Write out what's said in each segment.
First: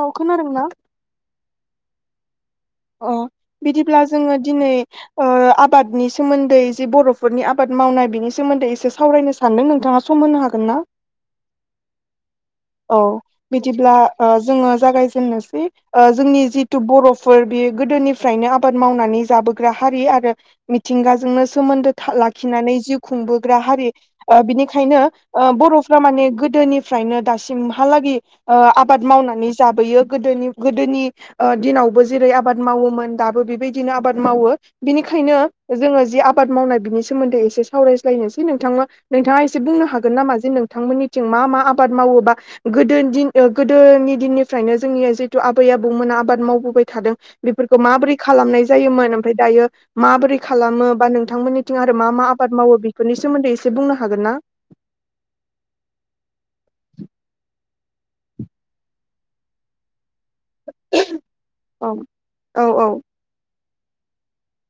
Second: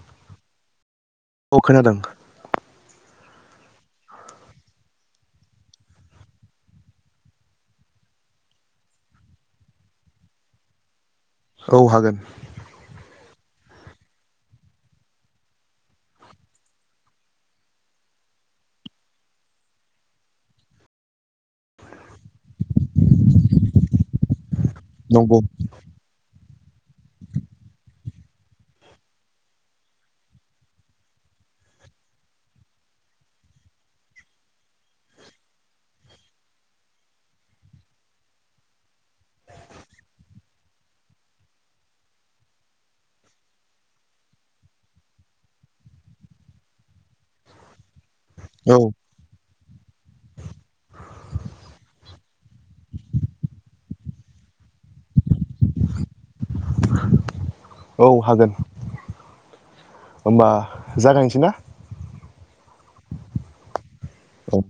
औ खोनादोंना? अ खोनादों। अ बिदिब्ला जोङो दिनै ओ आबादनि सोमोन्दै जे बर'फोरनि आबाद मावनाय बिनि सोमो दै एसे सावरायनो सानदों नोंथाङा सम होनो हागोन ना? औ हागोन। औ बिदिब्ला ओ जोङो जागायजेननोसै ओ जोंनि जिथु बर'फोर बे गोदोनिफ्रायनो आबाद मावनानै जाबोग्रा हारि आरो मिथिंगाजोंनो सोमोन्दो था लाखि नानै जिउ खुंबोग्रा हारि ओ बिनिखायनो नंगौ ओ बर'फ्रा माने दोनिफ्रायनो दासिमहालागै ओ आबाद मावनानै जाबोयो गोदोनि गोदोनि ओ दिनावबो जेरै आबाद मावोमोन दाबो बेबायदिनो आबाद मावो बिनिखायनो जोङो जि आबाद मावनाय बिनि सोमोन्दै एसे सावरायज्लायनोसै नोंथां नोंथाङा एसे बुंनो हागोन नामा जे नोंथांमोननिथिं मा मा आबाद माव? बबा गोदोदिन ओ गोदोनि दिननिफ्रायनो जोंनि जिथु आबै आबौमोना आबाद मावबोबाय थादों बेफोरखौ माबोरै खालामनाय औ जायोमोन ओमफ्राय दायो माबोरै खालामो बा नोंथांमोननिथिं आरो मा मा आबाद मावो बेफोरनि सोन्दै एसे बुंनो हागोन ना औ हागोन होमबा जागायनोसै ना औ औ औ औ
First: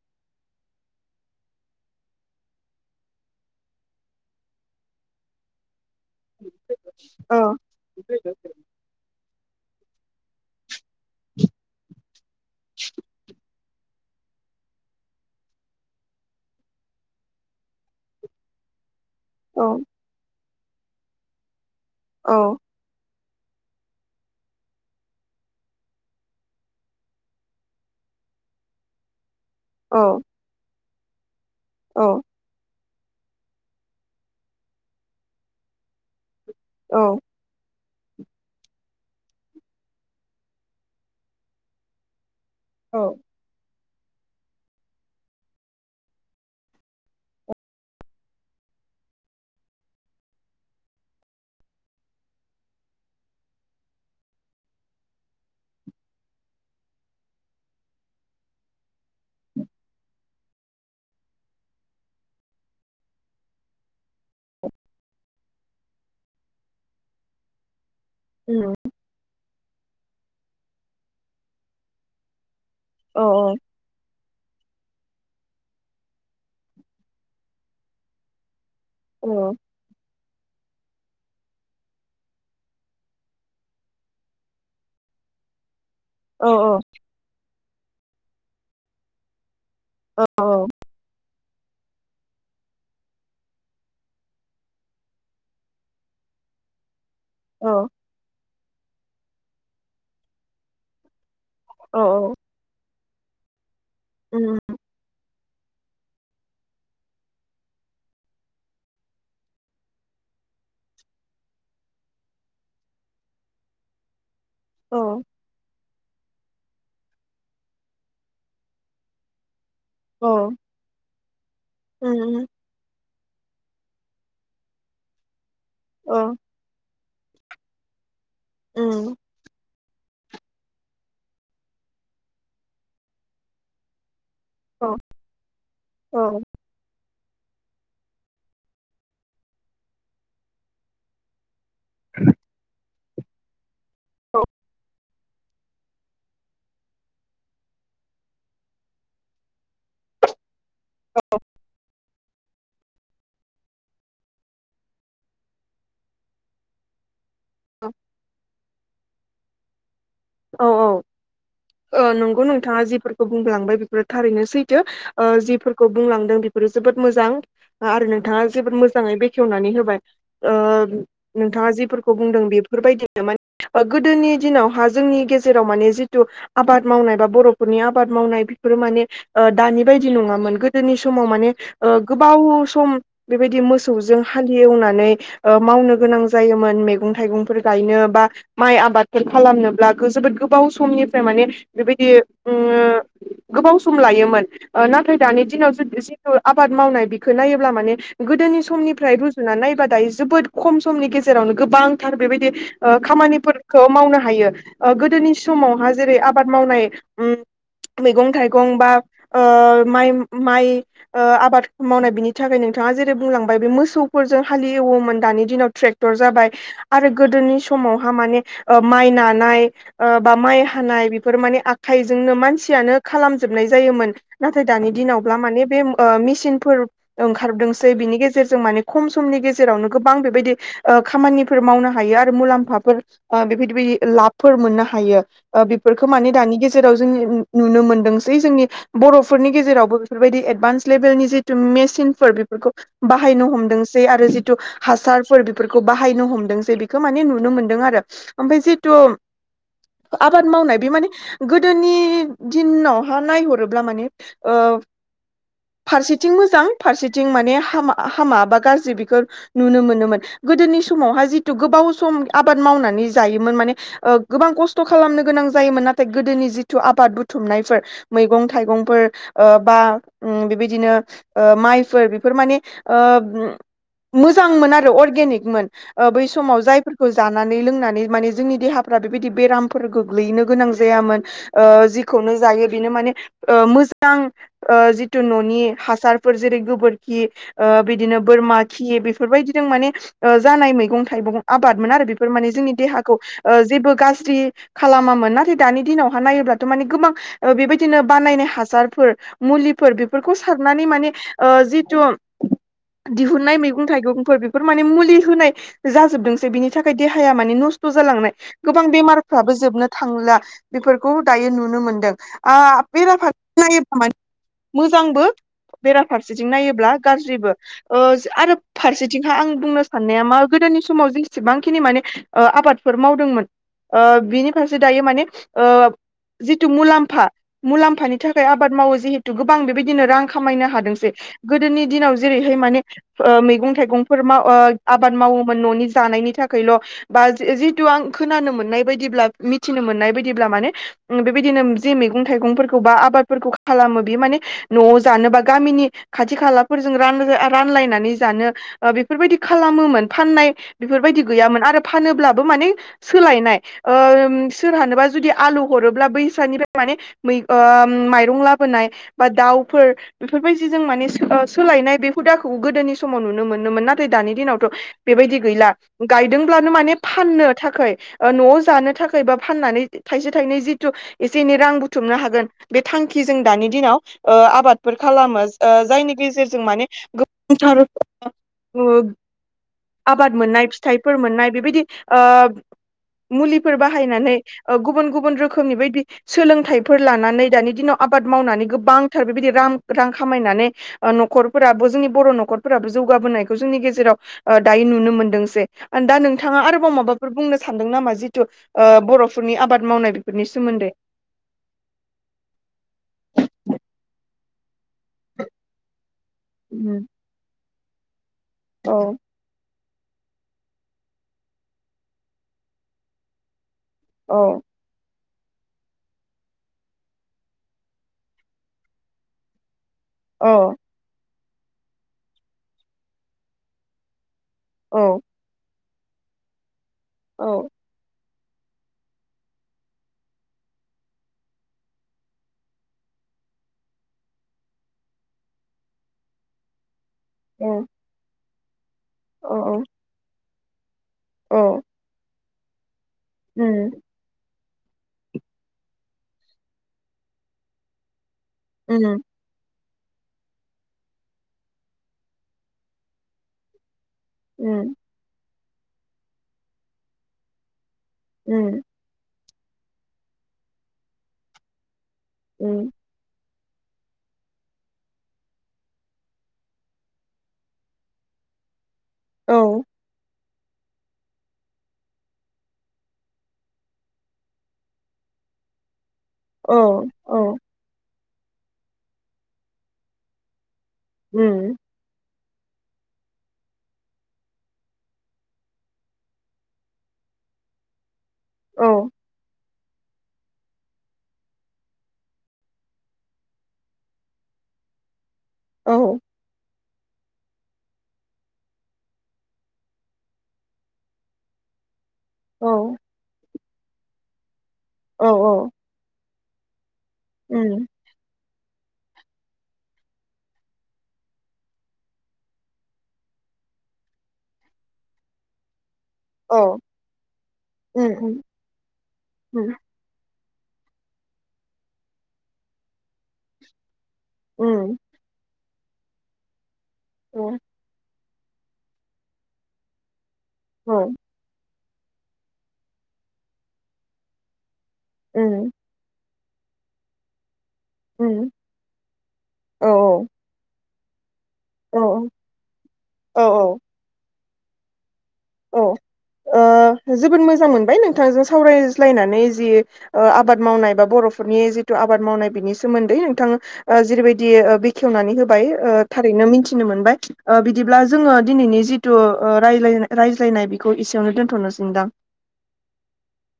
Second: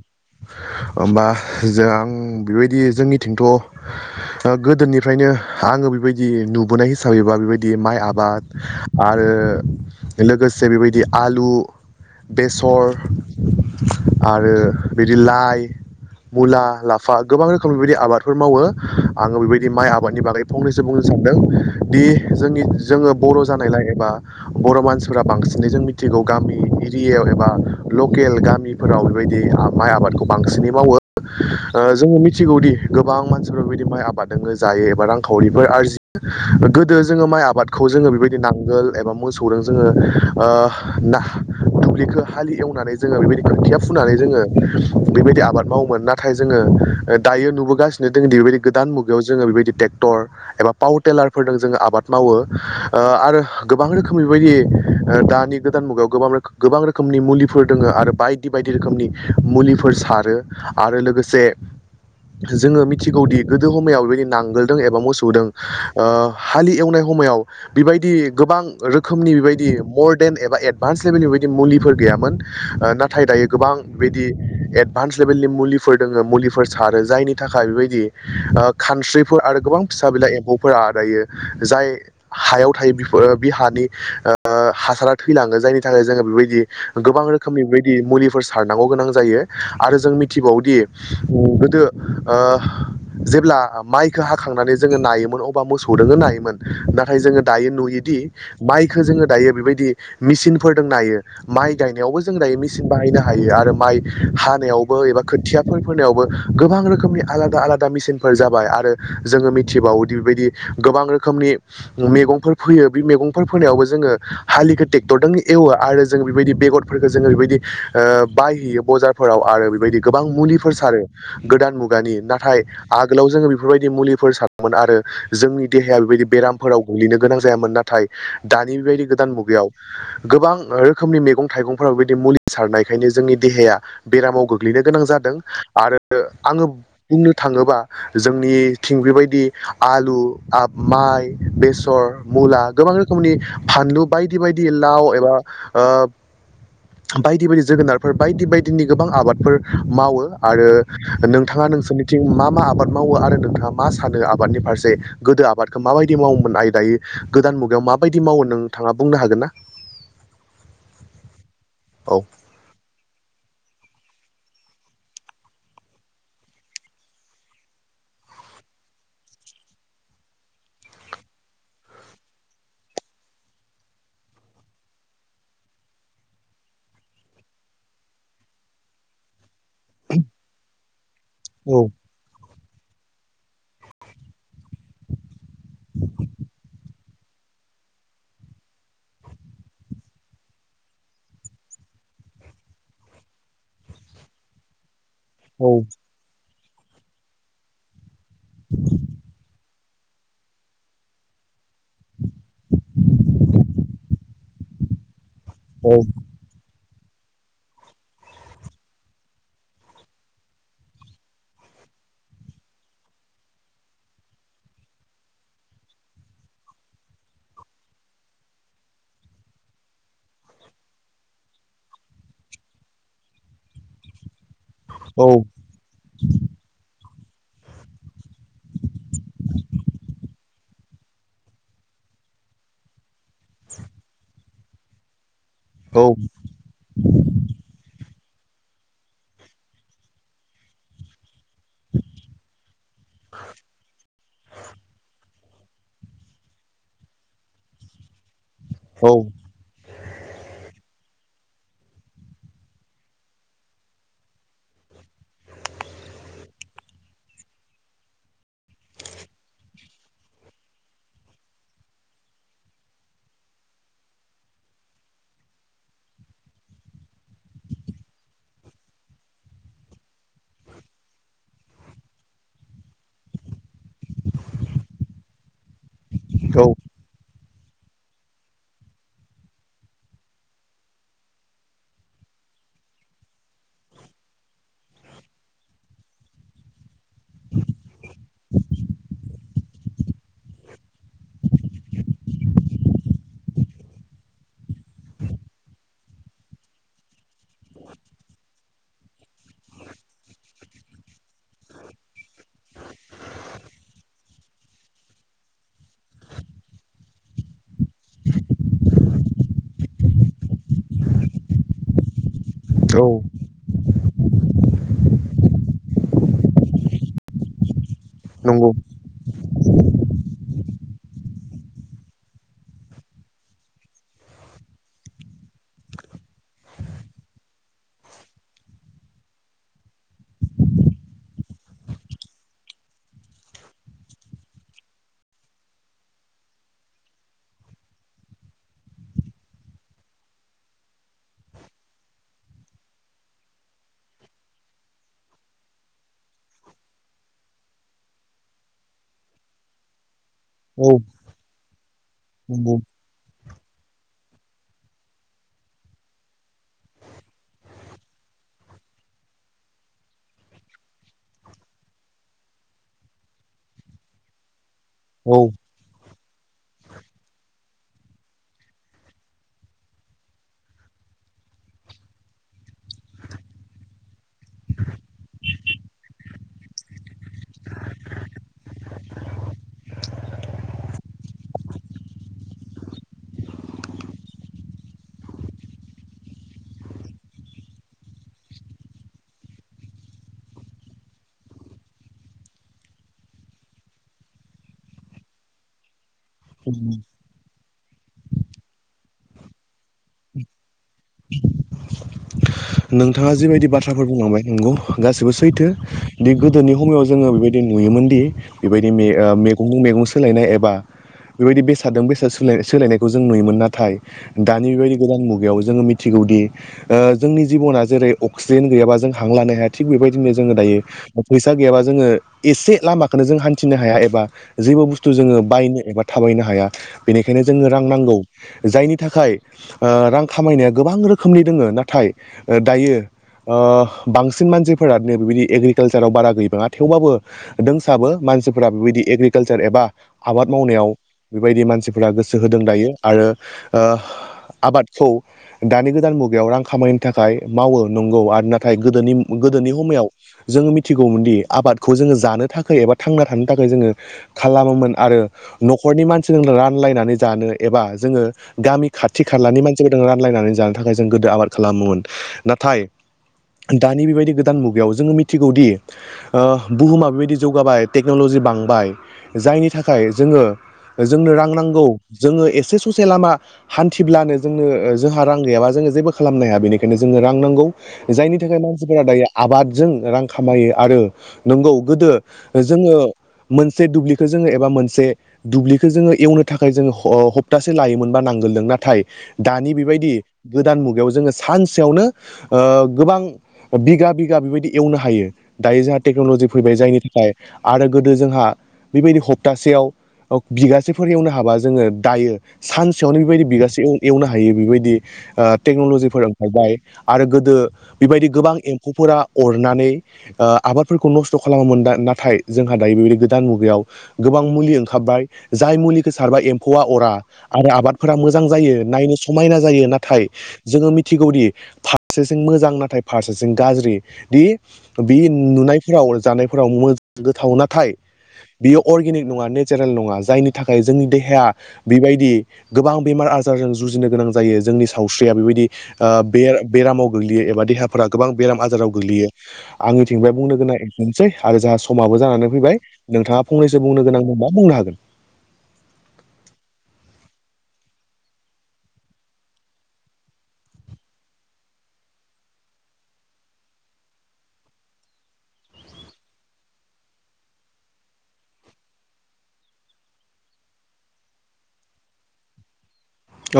होमबा जों आं बेबायदि जोंनिथिंथ' गोदोनिफ्रायनो आं बि बेबायदि नुबोनाय हिसाबैबा औ बेबायदि माइ आबाद आरो लोगोसे बेबायदि आलु बेसर आरो बिदि लाइ मुला लाफा गोबां रोखोम बेबायदि आबादफोर मावो। आङो औ बेबायदि माइ आबादनि बागै फंनैसो बुंनो सानदों दि जोंनि जोङो बर' जानायलाय एबा बर' मानसिफोरा बांसिनै जों मिथिगौ गामि एरियायाव एबा लेकेल लकेल गामिफोराव बेबायदि माइ औ आबादखौ बांसिनै मावो ओ जोङो औ मिथिगौदि गोबां मानसिफोर बेबायदि माइ आबाद दो जायो एबा रांखावरिफोर आरजियो गोदो औ जोङो माइ आबाद खौ जोङो बेबायदि नांगोल एबा मोसौजों जोङो ओ ना दुबलिखौ हाललि एवनानै औ जोङो बेबायदिनो खोथिया फुनानै जोङो बेबायदि आबाद मावोमोन नाथाय जोङो दायो नुबोगासिनो दोंङोदि गोदान मुगायाव जोङो बेबायदि ट्रेक्टर एबा पावार टेलारफोरजों जोङो आबाद मावो ओ आरो गोबां रोखोम बेबायदि ओ दानि गोदान मुगायाव गोबां गोबां रोखोमनि मुलिफोर दङ आरो बाय बायदि बायदि रोखोमनि मुलिफोर सारो आरो लोगोसे जोङो मिथिगौदि गोदो समायाव बेदिनो नांगोलदों एबा मोसौदों ओ हालि एवनाय समाव बिबायदि गोबां उम रोखोमनि बेबायदि मर्देन एबा एड भान्स लेभेलनि बायदि मुलिफोर गैयामोन औ नाथाय दायो गोबां बिदि एड भान्स लेभेलनि मुलिफोर दोङो मुलिफोर सारो जायनि थाखाय बेबायदि खानस्रिफोर औ आरो गोबां फिसा बिला एम्फौ फोरा दायो जाय हायाव थायो बिफोर बि हानि ओ हासारा थैलाङो जायनि नि थाखाय जोङो बेबायदि औ गोबां रोखोमनि बेबायदि मुलिफोर सारनांगौ गोनां जायो। आरो जों औ मिथिबावदि गोदो ओ जेब्ला माइखौ हाखांनानै जोङो नायोमोन अबा मोसौ दो नायोमोन ना नाथाय जोङो दायो औ नुयोदि माइखौ जोङो दायो बेबायदि मेचनफोरजों नायो। माइ औ गायनायावबो जों दायो मेसिन बाहायनो हायो आरो माइ उम हानायावबो एबा खोथियाफोर नायावसो गोबां रोखोमनि आलादा आलादा मिेसिनफोर जाबाय आरो जोङो मिथिबावो बायदि गोबां रोखोमनि मैगंफोर फोयो बे मैगंफोर फोनायावबो जोङो हालिखौ औ ट्रेकटरजों एवो आरो बे बादि बेगरफोरखो जोङो ओ बायहैयो बाजारफोराव आरो। गोबां औ मुलिफोर सारो गोदान मुगानि उम नाथाय आगोलाव जोङो बेफोर बायदि मुलिफोर सारामोन आरो जोंनि देहाया औ बेबायदि बेरामफोराव गोग्लैनो गोनां जायामोन नाथाय दानि बेबायदि उम गोदान मुगायाव। गोबां रोखोमनि मैगं थाइगंफोराव बेबायदि मुलि सारनायखायनो जोंनि देहाया बेरामाव गोग्लैनो औ गोनां जादों आरो आङो। बुंनो थाङोबा जोंनिथिं बेबायदि आलु माइ बे बेसर, मुला गोबां रोखोमनि फानलु बायदि औ बायदि लाव एबा। ओं। बायदि बायदि जोगोनारफोर बायदि बायदिनि गोबां आबादफोर मावो आरो। नोंथाङा नोंसोरनि मा मा आबाद मावो आरो नोंथाङा मा सानो आबादनि फारसे गोदो आबादखौ माबायदि मावोमोन आरो दायो। गोदान मुगायाव माबायदि मावो नोंथांङा बुंनो हागोन ना? औ औ ओ औ नंगौ नोंथांङा जिफोरखौ बुंलांबाय बे थारैनो सैथो ओ जिफोरखौ बुंलांदों बेफोरो जोबोद मोजां आरो नोंथांङा जोबोद मोजां जांङै बेखेवनानै होबाय ओ नोंथांङा जिफोरखौ बुंदों बेफोर बायदिनो माने गोदोनि दिनावहाय। जोंनि गेजेराव माने जिथु आबाद मावनाय बा बर'फोरनि आबाद मावनाय बेफोरो माने ओ दानि बायदि नंङामोन गोदोनि समाव माने औ ओ गोबाव सम बेबायदि मोसौजों हालेवनानै ओ मावनो गोनां जायोमोन मैगं मैगं थाइगंफोर गायनो बा माइ आबादफोर खालामनो। बला गो जोबोद गोबाव समनिफ्राय माने बेबायदि ओ गोबाव सम लायोमोन नाथाय दानि दिनाव औ जिथु आबाद मावनाय बेखौ नायोब्ला माने गोदोनि समनिफ्राय रुजुनानै नायबा। दायो जोबोद खम समनि गेजेरावनो गोबांथार बेबायदि ओ खामानिफोरखौ मावनो हायो। ओ गोदोनि औ समावहा जेरै आबाद मावनाय उम मैगं थाइगं बा ओ माइ माइ ओ आबाद मावनाय बिनि थाखाय नोंथां। ङा जेरै बुंलांबाय बे मोसौफोरजों हालिवोमोन दानि दिनाव ट्रेक्टर जाबाय आरो गोदोनि समाव मावहा माने माइ नानाय। ओ बा माइ हानाय बेफोर माने आखाइजोंनो मानसियानो खालामजोबनाय जायोमोन। नाथाय दानि दिनावब्ला माने बे ओ मेसिनफोर ओंखारदोंसै बिनि गेजेरजों माने खम समनि गेजेरावनो गोबां बेबायदि ओ खामानिफोर मावनो हायो। [inaudible] फोर मोननो हायो ओ औ बेफोरखौ माने दानि गेजेराव जोंनि उम नुनो मोनदों दै जोंनि बर'फोरनि गेजेरावबो बेफोरबायदि एदभान्स लेभेलनि जि मेचिनफोर बेफोरखौ बाहायनो हमदोंसै आरो जिथु हासारफोर फोरखौ बाहायनो हमदों जे बेखौ माने नुनो मोन्दों आरो ओमफ्राय जितु औ आबाद मावनाय बे माने गोदोनि दिनावहा नायहरोब्ला माने ओं फारसेथिं मोजां फारसेथिं माने हामा हामा बा गाज्रि बेखौ नुनो मोनोमोन‌। गोदोनि समावहाय जितु गोबाव सम आबाद मावनानै जायोमोन माने ओ गोबां खस्थ' खालामनो गोनां जायोमोन नाथाय गोदोनि जिथु आबाद बुथुमनायफोर मैगं थाइगंफोर ओ बा उम बेबायदिनो ओ माइफोर बेफोर माने ओ उम मोजांमोन आरो अर्गेनिकमोन ओ बै समाव जायफोरखौ जानानै लोंनानै माने जोंनि देहा फ्रा बेबायदि बेरामफोर गोग्लैनो गोनां जायामोन जेखौनो जायो बेनो माने ओ मोजां सिगां ओ जिथु न'नि हासारफोर जेरै गोबोरखि ओ बिदिनो बोरमा खि नि बेफोरबायदिजों माने ओ जानाय मैगं थाइगं आबादमोन आरो बेफोर माने जोंनि देहाखौ ओ जेबो गाज्रि खालामामोन नाथाय दानि दिनावहा नायोब्लाथ' माने गोबां ओबेबायदिनो बानायनाय हासारफोर मुलिबफोर बिफोरखौ सारनानै माने ओ जिथु दिहुननाय मैगं थाइगंफोर बेफोर माने मुलि होनाय जाजोबदोंसै बिनि थाखाय देहाया माने न खस्थ' जालांनाय गोबां बेमारफ्राबो जोबनो थांला बेफोरखौ दायो नुनो औ मोनदों । [unintelligible] मोजांबो बेराफारसेथिं नायोब्ला गाज्रिबो ओ जो आरो नंगौ फारसेथिंहा आं बुंनो साननाया मा गोदोनि समाव जेसेबांखिनि माने ओ आबाद मावदोंमोन ओ बिनि फारसे दायो माने ओ जिथु मुलाम्फा मुलाम्फानि थाखाय आबाद मावो जिहेथु गोबां बेबायदिनो रां खामायनो हादोंसै गोदोनि दिनाव जेरैहाय माने ओ मैगं थाइगंफोर माव ओ आबाद मावोमोन न'नि जानाय नि थाखायल' बा [unintelligible] थु आं खोनानो मोननाय बायदिब्ला मिथिनो मोननाय बायदिब्ला माने उम बेबायदिनो जि मैगं थाइगंफोरखौ बा आबादफोरखौ खालामो बिमाने न'आव जानोबा गामिनि खाथि खाला रानो रानला नानै जानो ओ बेफोरबायदि खालामोमोन फाननाय औ बेफोरबायदि गैयामोन आरो फानोब्लाबो माने नंगौ सोलायनाय ओम सोरहानोबा जुदि आलु हरोब्ला बैसानिफ्राय माने मैग ओम माइरं लाबोनाय बा दाउफोर बेफोरबायदि जों माने ओ सोलायनाय बे हु दाखौ गोदोनि समाव नुनो मोनोमोन नाथाय दानि दिनावथ' बेबायदि औ गैला गायदोंब्लानो माने फाननो थाखाय ओ न'आव जानो थाखाय बा फाननानै थाइसे थाइनै जिथु एसे एनै रां बुथुमनो हागोन बे थांखि जों दानि दिनाव ओ आबादफोर खालामो ओ जायनि गेजेरजों माने [unintelligible] आबाद मोननाय फिथाइफोर मोननाय बेबायदि ओ मुलिफोर बाहायनानै गुबुन गुबुन रोखोमनि बायदि सोलोंथाइफोर लानानै दानि दिनाव आबाद मावनानै गोबांथार बेबायदि रां रां खामायनानै न'खरफोराबो जोंनि बर' न'खरफोराबो जौगा बोनायखौ जोंनि गेजेराव ओ दायो नुनो मोनदों जे। दा नोंथाङा आरोबाव माबा सादों नामा ओ जिथु बर'फोरनि आबाद मावनाय बेफोरनि सोमोन्दै। नोंथाङा जिबायदि बाथ्राफोर बुंलांबाय नंगौ गासिबो सैथो दि गोदोनि हामैआव जोङो बेबायदि बे‌ नुदोंमोनदि बेबायदि औ मे ओ मेगं मेगं सोलायनाय एबा बेबायदि बेसाददों बेसाद सोलाय सोलायनायखौ जों नुयोमोन ना थाय औ दानि बेबायदि गोदान मुगायाव जोङो मिथिगौदि ओ जोंनि जिब'ना जेरै अक्सिजेन गैयाबा जों हां लानो हाया थिग बेबायदिनो औ जोङो दायो फैसा गैयाबा जोङो एसे लामाखोनो जों हान्थिनो हाया एबा जेबो बुस्थु औ जोङो बायनो थाबायनो हाया बेनिखायनो जोंनो औ रां नांगौ । जायनि थाखाय ओ रां खामायनाया गोबां रोखोमनि दोङ नाथाय ओ दायो ओ बांसिन मानसिफोरानो बेबायदि एग्रिकालसाराव बारा गैबाङा थेवबाबो औ दोंसाबो मानसिफोरा बेबायदि एग्रिकालसार औ एबा आबाद मावनायाव बेबायदि औ मानसिफोरा गोसो होदों दायो आरो उम ओ आबादखौ दानि गोदान मुगायाव रां खामानिनि थाखाय मावो नंगौ आरो ना नाथाय गोदोनि उम गोदोनि हमैयाव जोङो मिथिगौमोनदि आबादखौ जोङो जानो थाखाय एबा थांना थानो थाखाय जोङो खालामोमोन उम आरो न'खरनि मानसिजों रानलायनानै जानो एबा जोङो उम गामि खाथि खालानि मानसिफोरजों रानलायनानै जानो थाखाय जों गोदो आबाद खालामोमोन । नाथाय उम दानि बेबायदि गोदान मुगायाव जोङो मिथिगौदि ओ बुहुमा बेबायदि जौगाबाय टेकन'लजि बा बांबाय औ जायनि थाखाय जोङो जोंनो रां नांगौ जोङो एसे ससे लामा हान्थिब्लानो जोंनो जोंहा रां गैयाबा जोङो जेबो खालामनाया औ बेनिखायनो जोंनो रां औ नांगौ जायनि थाखाय मानसिफोरा दायो आबादजों रां खामायो आरो नोंगौ उम गोदो जोङो मोनसे दुब्लिखौ जोङो एबा मोनसे दुब्लिखौ जोङो एवनो थाखाय जोङो ह हबतासे लायोमोनबा नांगोलदों नाथाय औ दानि बेबायदि गोदान मुगायाव जोङो सानसेयावनो ओ गोबां बिगा-बिगा बेबायदि एवनो हायो दायो औ जोंहा टेक्न'लजि फैबाय जायनि थाखाय आरो गोदो जोंहा बेबायदि हप्तासेयाव बिगासेफोर एवनो हाबा जोङो दायो औ सानसेयावनो बेबायदि बिगासे एवनो हायो बेबायदि औ औ टेक्न'ल'जिफोर ओंखारबाय। आरो गोदो उम बेबायदि गोबां एम्फौफोरा अरनानै आबादफोरखौ नस्थ' खालामो मोन नाथाय जोंहा दायो बेबायदि गोदान मुगायाव गोबां मुलि ओंखारबाय जाय मुलि खौ सारबा औ एम्फौआ अरा आरो उम आबादफोरा उम मोजां जायो नायनो समायना उम जायो नाथाय जोङो मिथिगौदि फारसेथिं मोजां नाथाय फारसेथिं गाज्रि बि उम बि नुनाय फोराव जानायफोराव गोथाव औ नाथाय बियो अर्गेनिक नङा नेचारेल नङा जायनि थाखाय जोंनि औ देहाया बेबायदि गोबां बेमार आजारजों जुजिनो गोनां जायो । जोंनि सावस्रिया बेबायदि उम ओ बेर बेरामाव गोग्लैयो एबा देहा फोर गोबां उम बेराम आजाराव गोग्लैयो। औ आंनिथिंबाय बुंनो गोनां एसेनोसै। आरो जोंहा औ समाबो जानानै फैबाय औ नोंथाङा फंनैसो बुंनो गोनां दंबा बुंनो हागोन। औ जोबोद मोजां मोनबाय नोंथांजों सावरायज्लायनानै जि आबाद मावनाय बा बर' नि जिथु आबाद मावनाय बिनि सोमोन्दै नोंथाङा जेरैबायदि बेखेवनानै होबाय थारै नों मोन बिदिब्ला जोङो दिनैनि जिथु रायज्लायनाय बिखौ एसेयावनो दोनथ'नोसैदां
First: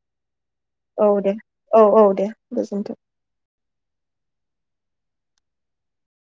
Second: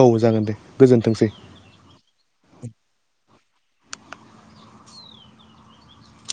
औ जागोन दे। औ गोजोनथोंसै दे औ -औ दे गोजोनथों।